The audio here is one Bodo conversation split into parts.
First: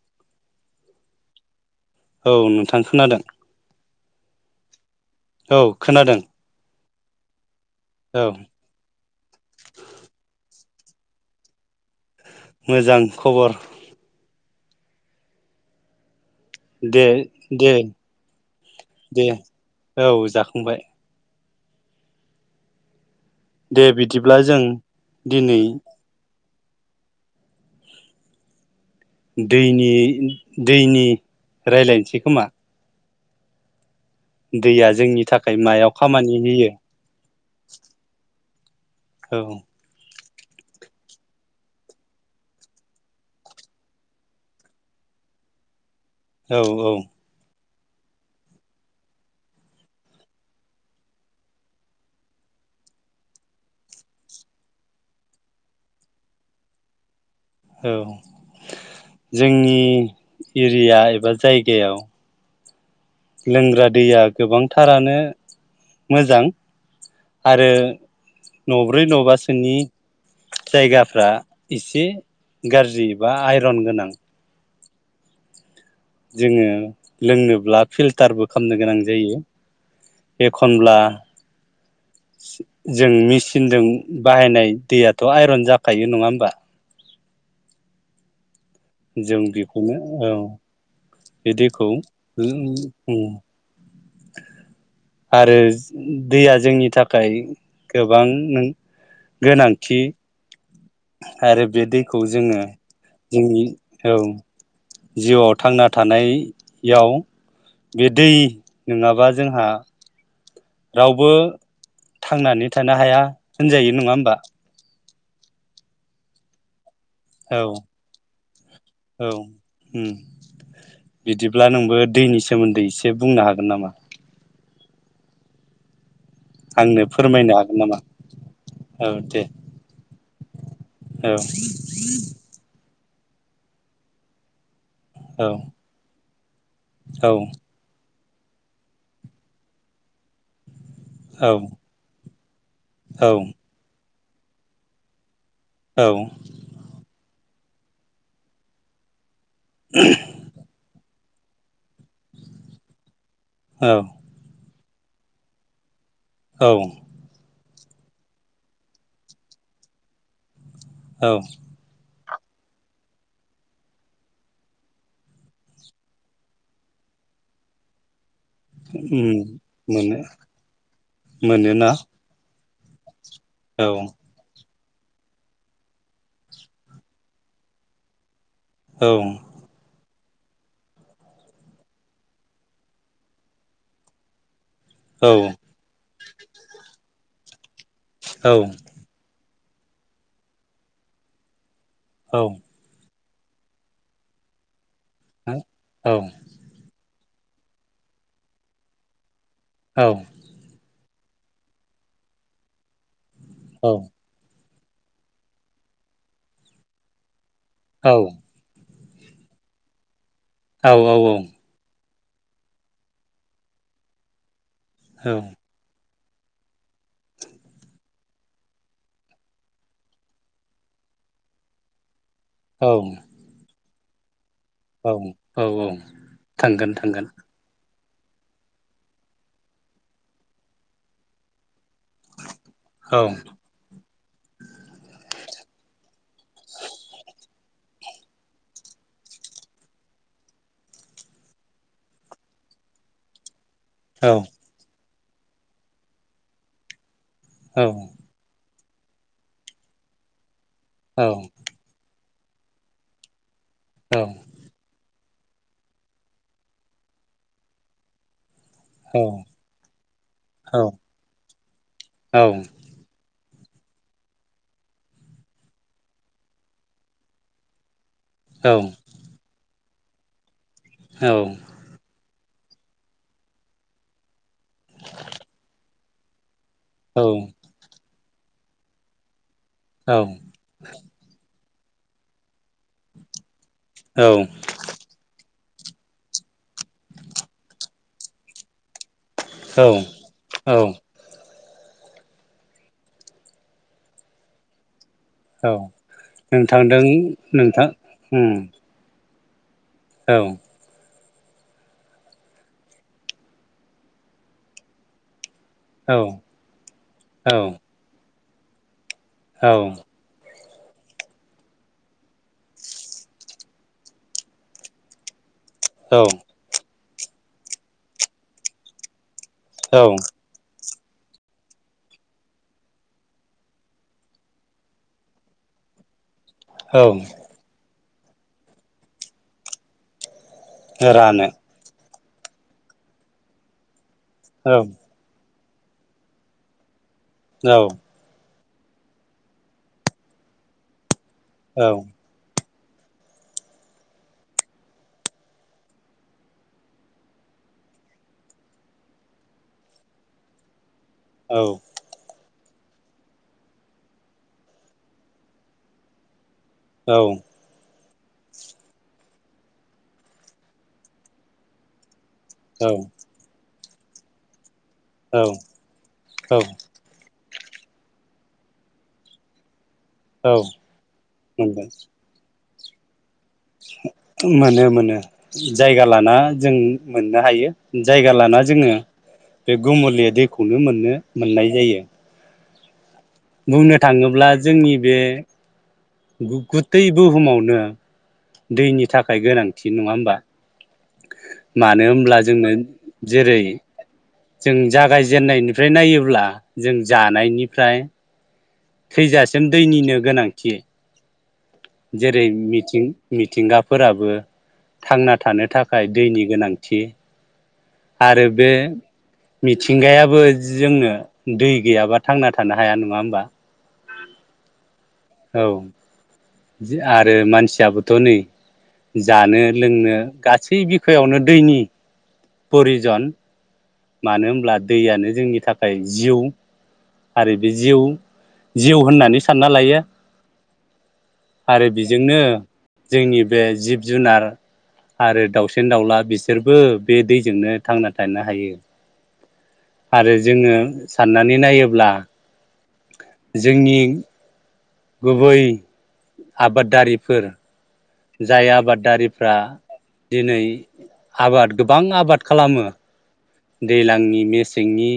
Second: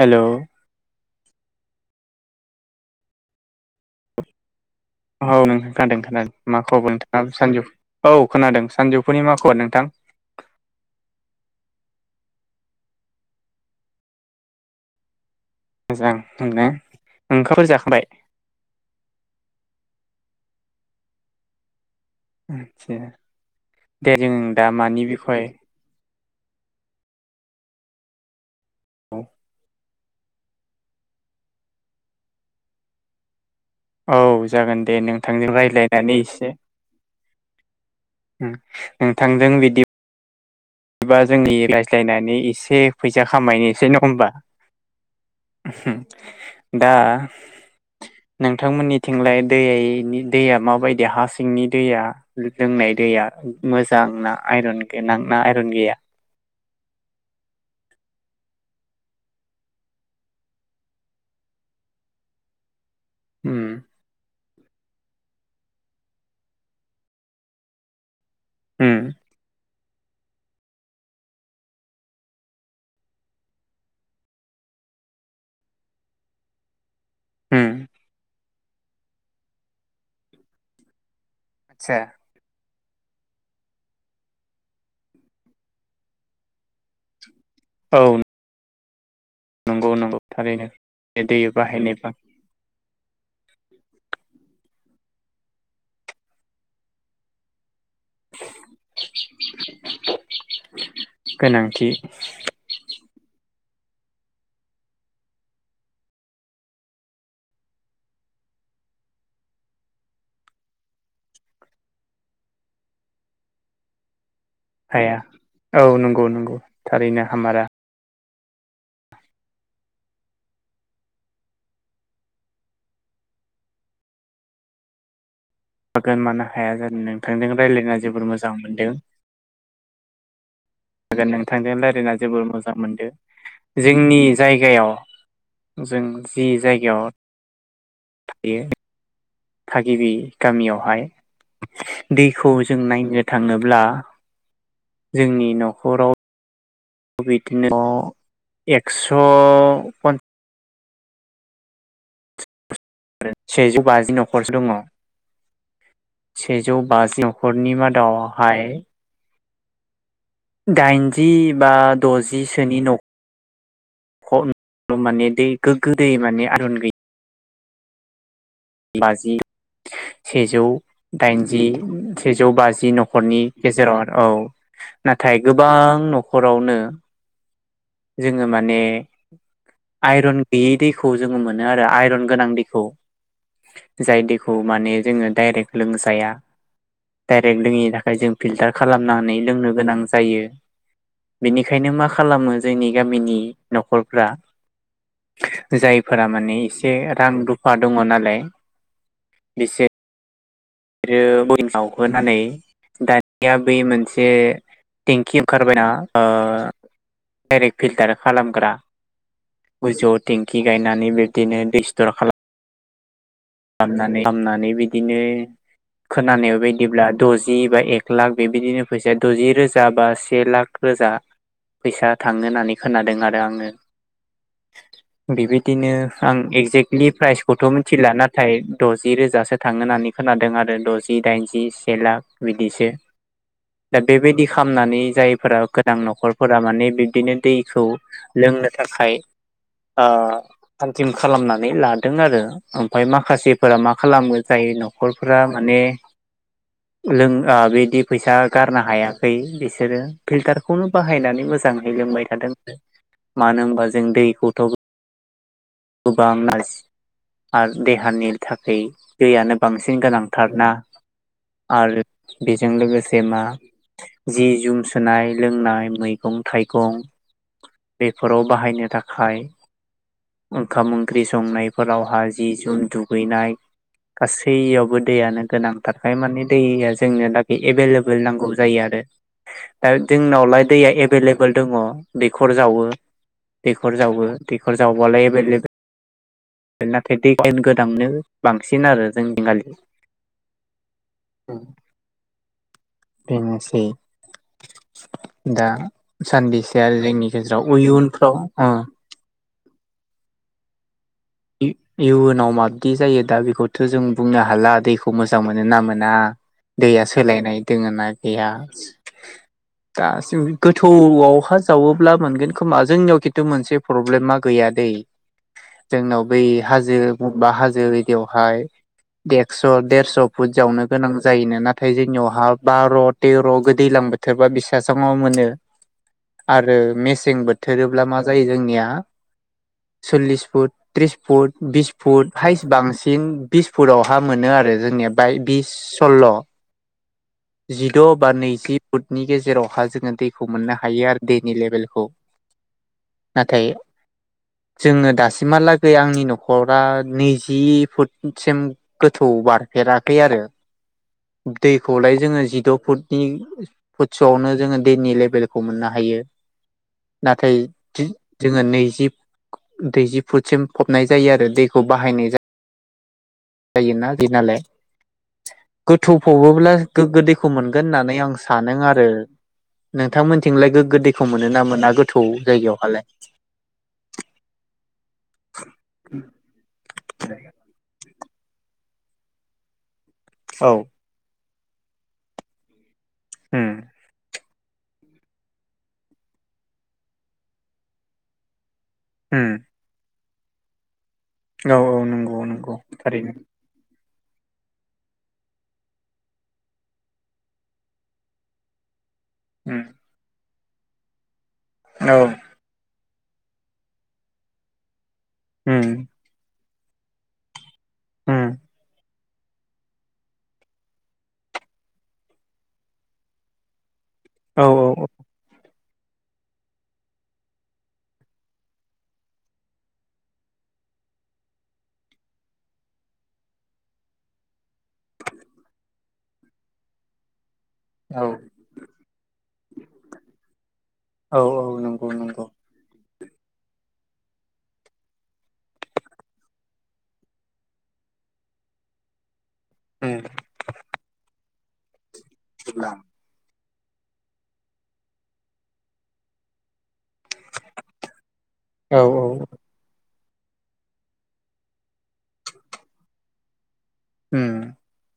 हेल' औ नोंथां खोनादों। औ नों खोनादों खोनादों मा खब नोंथां। गाहाम सानजु औ खोनादों सानजौफुनि मा खबर नोंथां? मोजां खबर। मोजां। नोंना दे ओंखामफोर दे जाखांबाय दे। औ जाखांबाय। आदसा। दे बिदिब्ला जों दा मानि बिखय दिनै दैनि रायलायनोसै खोमा। औ जागोन दैया दे जोंनि नोंथांजों थाखाय मायाव रायज्लायनानै खामानि एसे होयो? ओम। औ नोंथांजों बिदिबा जों रायज्लायनानै इसे फैसा खामायनोसै न'ङा होमबा? औ दा औ नोंथांमोननिथिंलाय दैया माबायदि हा सिंनि दैया लोंनाय दैया मोजां ना आइरन गोनां ना आइरन गैया? औ जोंनि एरिया एबा जायगायाव उम लोंग्रा दैया गोबांथारानो मोजां आरो उम न'ब्रै न'बासोनि जायगाफ्रा इसे गाज्रि बा आइरन गोनां। जोंङो उम लोंनोब्ला फिल्टारबो खामनो गोनां जायो एखनब्ला सा जों मिचिनजों बाहायनाय दैयाथ' आइरन जाखायो नङा होमबा? औ। जों नंगौ बिखौनो नंगौ औ थारैनो दै बे दैखौ बाहायनायबा [unintelligible] ओम। आरो दैया जोंनि थाखाय-' गोबां गोनांथि। आरो बे गोनांथि दैखौ जोंङो जोंनि औ जिउआव थांना थानायाव बे दै नोंङाबा जोंहा रावबो थांनानै थानो हाया होनजायो नंङा होमबा? हाया औ नंगौ नंगौ। थारैनो औ हामारा औ ओम बिदिब्ला नोंबो दैनि सोमोन्दै इसे बुंनो हागोन नामा। गोनमानो हाया जानो आंनो नोंथांजों फोरमायनो हागोन रायज्लायना नामा जोबोर मोजां मोनदों औ दे औ हागोन नोंथांजों रायज्लायना जबोर मोजां मोनदों। जोंनि जायगायाव औ जों जि जायगायाव औ थायो थागिबि गामियावहाय औ। बिखौ जों नायनो औ थाङोब्ला जोंनि औ। न'खराव बिदिनो न' एक्स' पन [unintelligible] आरो सेजौ बाजि न'खरसो दङ। औ सेजौ बाजि नखरनि मा दाव हाय डाइनजि औ बा द'ज जिसोनि न'खर माने दै गोग्गो दै माने आइरन गैय बाजि उम मोनो सेजौ दाइनजि मोनोना सेजौ बाज जि न'ख खरनि गेजेराव आरो औ। नाथाय गोबां न'खरावनो जो ङो माने औ आइरन गैयै दैखौ जोङो मोनो आरो आइरन गोनां दैखौ जाय दैख खौ माने जोङो औ डाइरेक्ट लोंजाया डाइरेक लोङै दा जों औ फिल्टार खालामनानै लोंनो गोनां जायो बिनिख खायनो मा औ खालामो जोंनि गामिनि न'खरफ्रा जायफोरा माने एसे रां रुफा दङ नालाय औ आरो बरिं जावहोनानै दा या बे मोनसे टेंकि ओंखारबायना ओ डाइरेक्ट फिल्टार खालामग्रा [unintelligible] टेंखि गायनानै बिब्दिनो दैस्थर खाला खामनानै खामनानै बिद बिनो खोनानाय बायदिब्ला दजि बा एक लाख बेबायदिनो फैसााया दजिरोजा बा से लाख रोजा फैसा थांनो नानै खोनादों आरो आङो। औ औ औ बेबायदिनो आं थांगोन एगजेक्टलि थांगोन प्राइजखौथ' मोन थिला ना थाय द'जि रोजासो थांङो होननानै खोनादों आरो द'जि दाइनजि से लाख बिदिसो औ दा बेबायदि खामनानै जायफोरा गोनां नख'रफोरा माने बिब्दिनो दैखौ लोंनो थाखाय ओ थामथिम खालामनानै लादों आरो ओम फाय माखासे फोरा मा औ खालामो जायो नाव नख'रफ्रा माने लों ओ औ बिदि फैसा गारना हायाखै बिसोरो फिल्टार खौनो औ बाहायनानै मोजाङै लोंबाय थादों मानो होनबा जों दैखौथ' [unintelligible] आर देहानिल थाखाय दैयानो बांसिन गोनांथारना आरो बेजों लोगोसे मा जि जुम सुनाय लोंनाय मैगं थाइगं बेफोराव बाहायनो औ थाखाय ओंखाम ओंख्रि संनायफोरावहाय जि जोम दुगैनाय गासैयावबो दैयानो गोनांथारखाय माने दैया जोंनो औ दा बे एभेलेब बोल नांगौ जायो आरो। दा जोंनावलाय दैया एभेलेबल दङ दैखर जावो दैखर जावो दैखर जावबालाय एभेलेबल नाथाय दैखेन गोदांनो बांसिन आरो जोंनिथिंगालि औ औ बेनोसै दा औ सानबेसे आरो नोंथांदों जोंनि गेजेराव नोंथां इयुनफ्राव उम औ इ इउनाव माबाददि जायो दा बेखौथ' जों बुंनो हाला दैखौ मोजां मोनो मोनो ना मोना औ दैया सोलायनाय औ दोङो ना एयास औ दसिबो गोथौआव हा जावोब्ला मोनगोन खोमा जोंनियाव खिन्थु मोनसे प्रब्लेमा गैया दै जोंनाव बै हाजो मबबा हाजोहैदियावहाय देगस' औ देरस' फुट जावनो गोनां जायोनो नाथाय जोंनियाव हा बार' तेर' गो दैलां बोथोरबा बिसासांआव मोनो आरो औ मेसें बोथोरोब्ला मा जायो जोंनिया सललिस फुट त्रिस रानो फुट बिस फुट हाइस बांसिन बिस फुटाव मोनो आरो औ जोंनिया बाय बिस सल्ल' औ जिद' बा नैजि बुटनि गेजेरावहा जोंङो दैखौ मोननो हायो आरो दैनि औ लेबेलखौ नाथाय जोंङो दासिमहालागै आंनि न'खरा नैजि फुटसिम गोथौ बारफेराखै आरो औ दैखौलाय जोंङो जिद' फुटिं फुटस'आवनो जोंङो दैनि लेबेलखौ मोननो हायो नाथाय धै जोंङो नैजि दैजि फुटसिम फबनाय जायो आरो दैखौ बाहायनाय जायो औ जायो ना बिनालाय औ गोथौ फबोबोला औ गो गोदै दैखौ मोनगोन होननानै आं सानो आरो। नोंथां औ मोननिथिंलाय गोगो दैखौ मोनो ना मोनगोन मोना गोथौ जायगायाव? फलाय [unintelligible] मोनो मोनो। जायगा लाना जों मोननो हायो। जायगा लाना जोङो बे गुमुल गोरलैया औ दैखौनो मोनो। मोननाय जायो। उम बुंनो थाङोब्ला जोंनि बे गुथै बुहुमावनो दैनि थाखाय उम गोनांथि नङा होमबा? औ औ मानो होनब्ला नंगौ जोंनो नंगौ थारैनो जेरै जों जागायजेननायनिफ्राय नायोब्ला जों जानायनिफ्राय थैजासिम उम दैनिनो गोनां थियो औ जेरै मिथिं मिथिंगाफोराबो थांना थानो उम थाखाय दैनि गोनां। थि उम आरो बे मिथिंगायाबो जोंनो दै गैयाबा थांना थानो हाया नङा होमबा। औ औ औ। औ आरो मानसियाबोथ' नै जानो लोंनो गासै बिखायावनो दैनि प्रयिजन मानो होनब्ला दैयानो जोंनि थाखाय जिउ आरो बे जिउ औ जिउ होननानै सानना लायो औ औ आरो नंगौ बेजोंनो नंगौ। जोंनि बे जिब जुनार आरो दाउसेन दाउला बिसोरबो बे दैजोंनो थांना थानो हायो। उम आरो जोङो साननानै। नायोब्ला सां [unintelligible] जोंनि गुबै आबादारिफोर जाय औ आबादारिफ्रा दिनै आबाद गोबां आबाद खालामो। दैलांनि उम मेसेंनि।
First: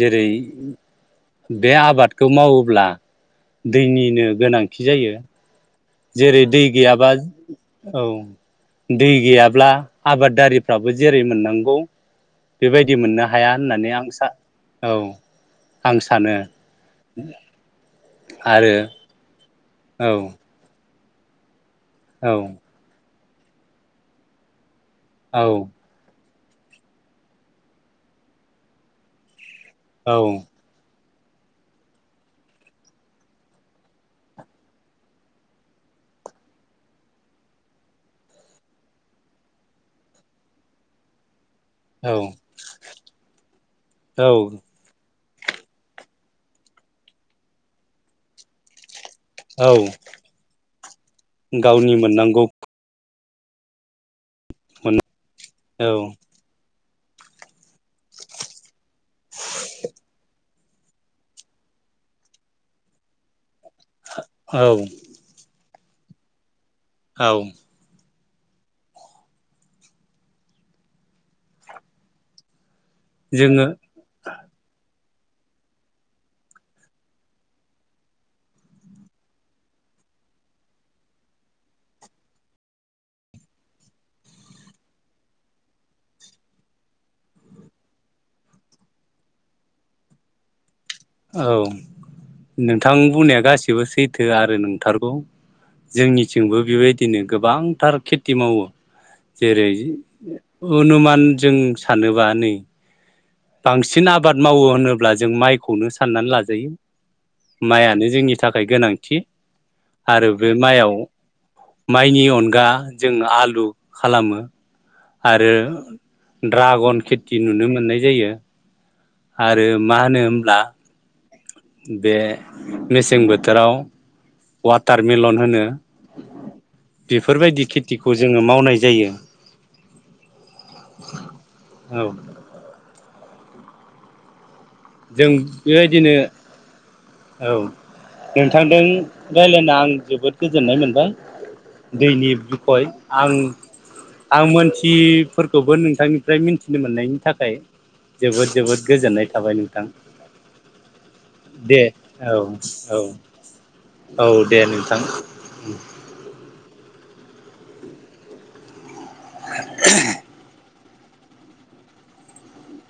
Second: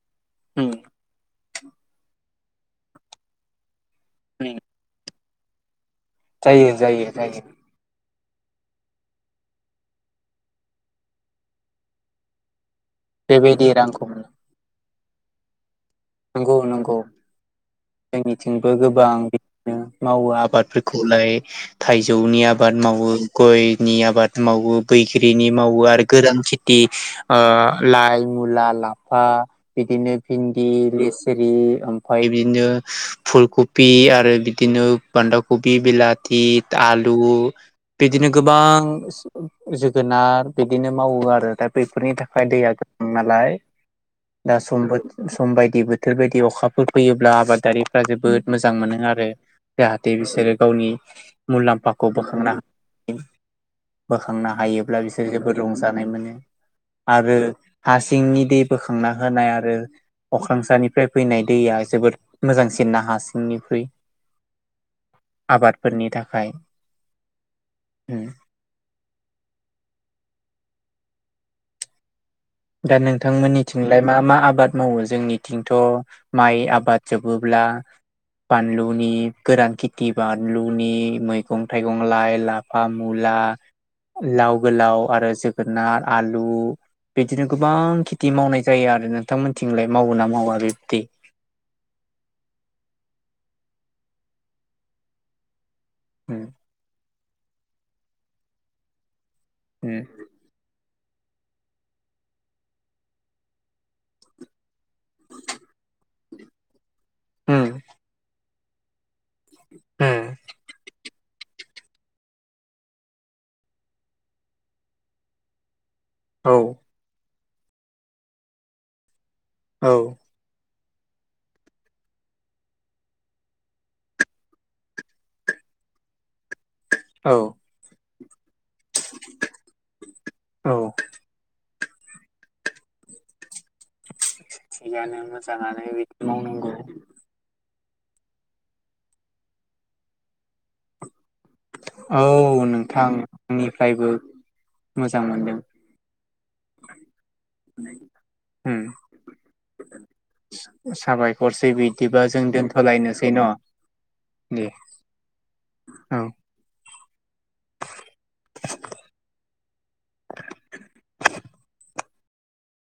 जेरै- उम बे आबादखौ मावोब्ला। दैनिनो गोनांथि जायो। जेरै दै जायो जायो गैयाबा जायो औ। दै गैयाब्ला आबादारिफ्राबो जेरै- मोननांगौ। बेबायदि मोननो हाया बेबायदि होननानै रांखौ आं मोनो सा औ। आं सानो नंगौ नंगौ जोंनिथिंबो आरो गोबां बि औ मावो आबादफोर खौलाय। औ थाइजौनि आबाद मावो। गयनि आबाद मावो। औ बैख्रिनि मावो आरो गोरान थिथि ओ आ लाइ मुला लाफा। बिदिनो भिन्दि। लि सिरि ओमफाय बिदिनो फुलकबि आरो बिदिनो बान्दा कबि बिलाथि आलु बिदिनो गोबां जोगोनार बिदिनो मावो आरो दा औ बेफोरनि थाखाय दैया गबां नालाय दा औ समबो। समबायदि। दि बोथोर बायदि अखाफोर फैयोब्ला आबादारिफ्रा जोबोद मोजां मोनो आरो। औ रो जाहाथे बिसोरो गावनि गावनि मुलाम्फाखौ मोननांगौ बोखांनो ह बोखांनो मोन हायोब्ला बिसोर जोबोद औ रंजानाय मोनो। आरो हारसिंनि दे बोखांना होनाय आरो। अख्रांसानिफ्राय फैनाय दैया जोबोद मोजांसिनना हा सिंनि फै औ आबाद। फोरनि थाखाय। औ। उम। दा जोङो नोंथांमोननिथिंलाय मा मा आबाद मावो? जोंनिथिंथ' माइ आबाद जोबोब्ला बानलुनि गोरान खेथि बानलुनि मैगं थाइगं लाइ लाफा मुला लाव गोलाव आरो जोगोनार आलु बिदिनो गोबां खेथि मावनाय जायो आरो नोंथांमोनथिंलाय मावोना मावा बे औ नोंथां बुंनाया गासि सिबो सैथो आरो नोंथारगौ। उम जोंनिथिंबो बिबायदिनो गोबांथार खेथि मावो। जेरै उम अनुमान जों सानोबा नै बांसिन आबाद मावो होनो ब्ला जों माइखौनो सा साननानै लाजायो। उम माइआनो जोंनि नि थाखाय गोनांथि। उम आरो बे माइयाव माइनि अनगा जों आलु खालामो आरो औ द्रागन खि थि नुनो मोननाय जायो। आरो औ मा होनो होमब्ला बे मेसें बोथोराव वाटारमेलन होनो औ बेफोरबायदि खेथि जोङो मावनाय जायो। औ औ। थिगानो जों मोजाङानो बिदि मावनांगौ। नोंथांदों रायलायना आं जोबोद गोजोननाय मोनबाय। औ दैनि बिखय नोंथां आं आंनिफ्रायबो आं मोजां मोनदों मोनथिफोरखौबो नोंथांनि फ्राय मिन्थिनो मोननायनि था खाय जोबोद उम जोबोद गोजोननाय थाबाय नों साबायखरसै बिदिबा औ जों औ दोनथ'लायनोसै न' औ दे उम नोंथां औ। [inaudible] [inaudible]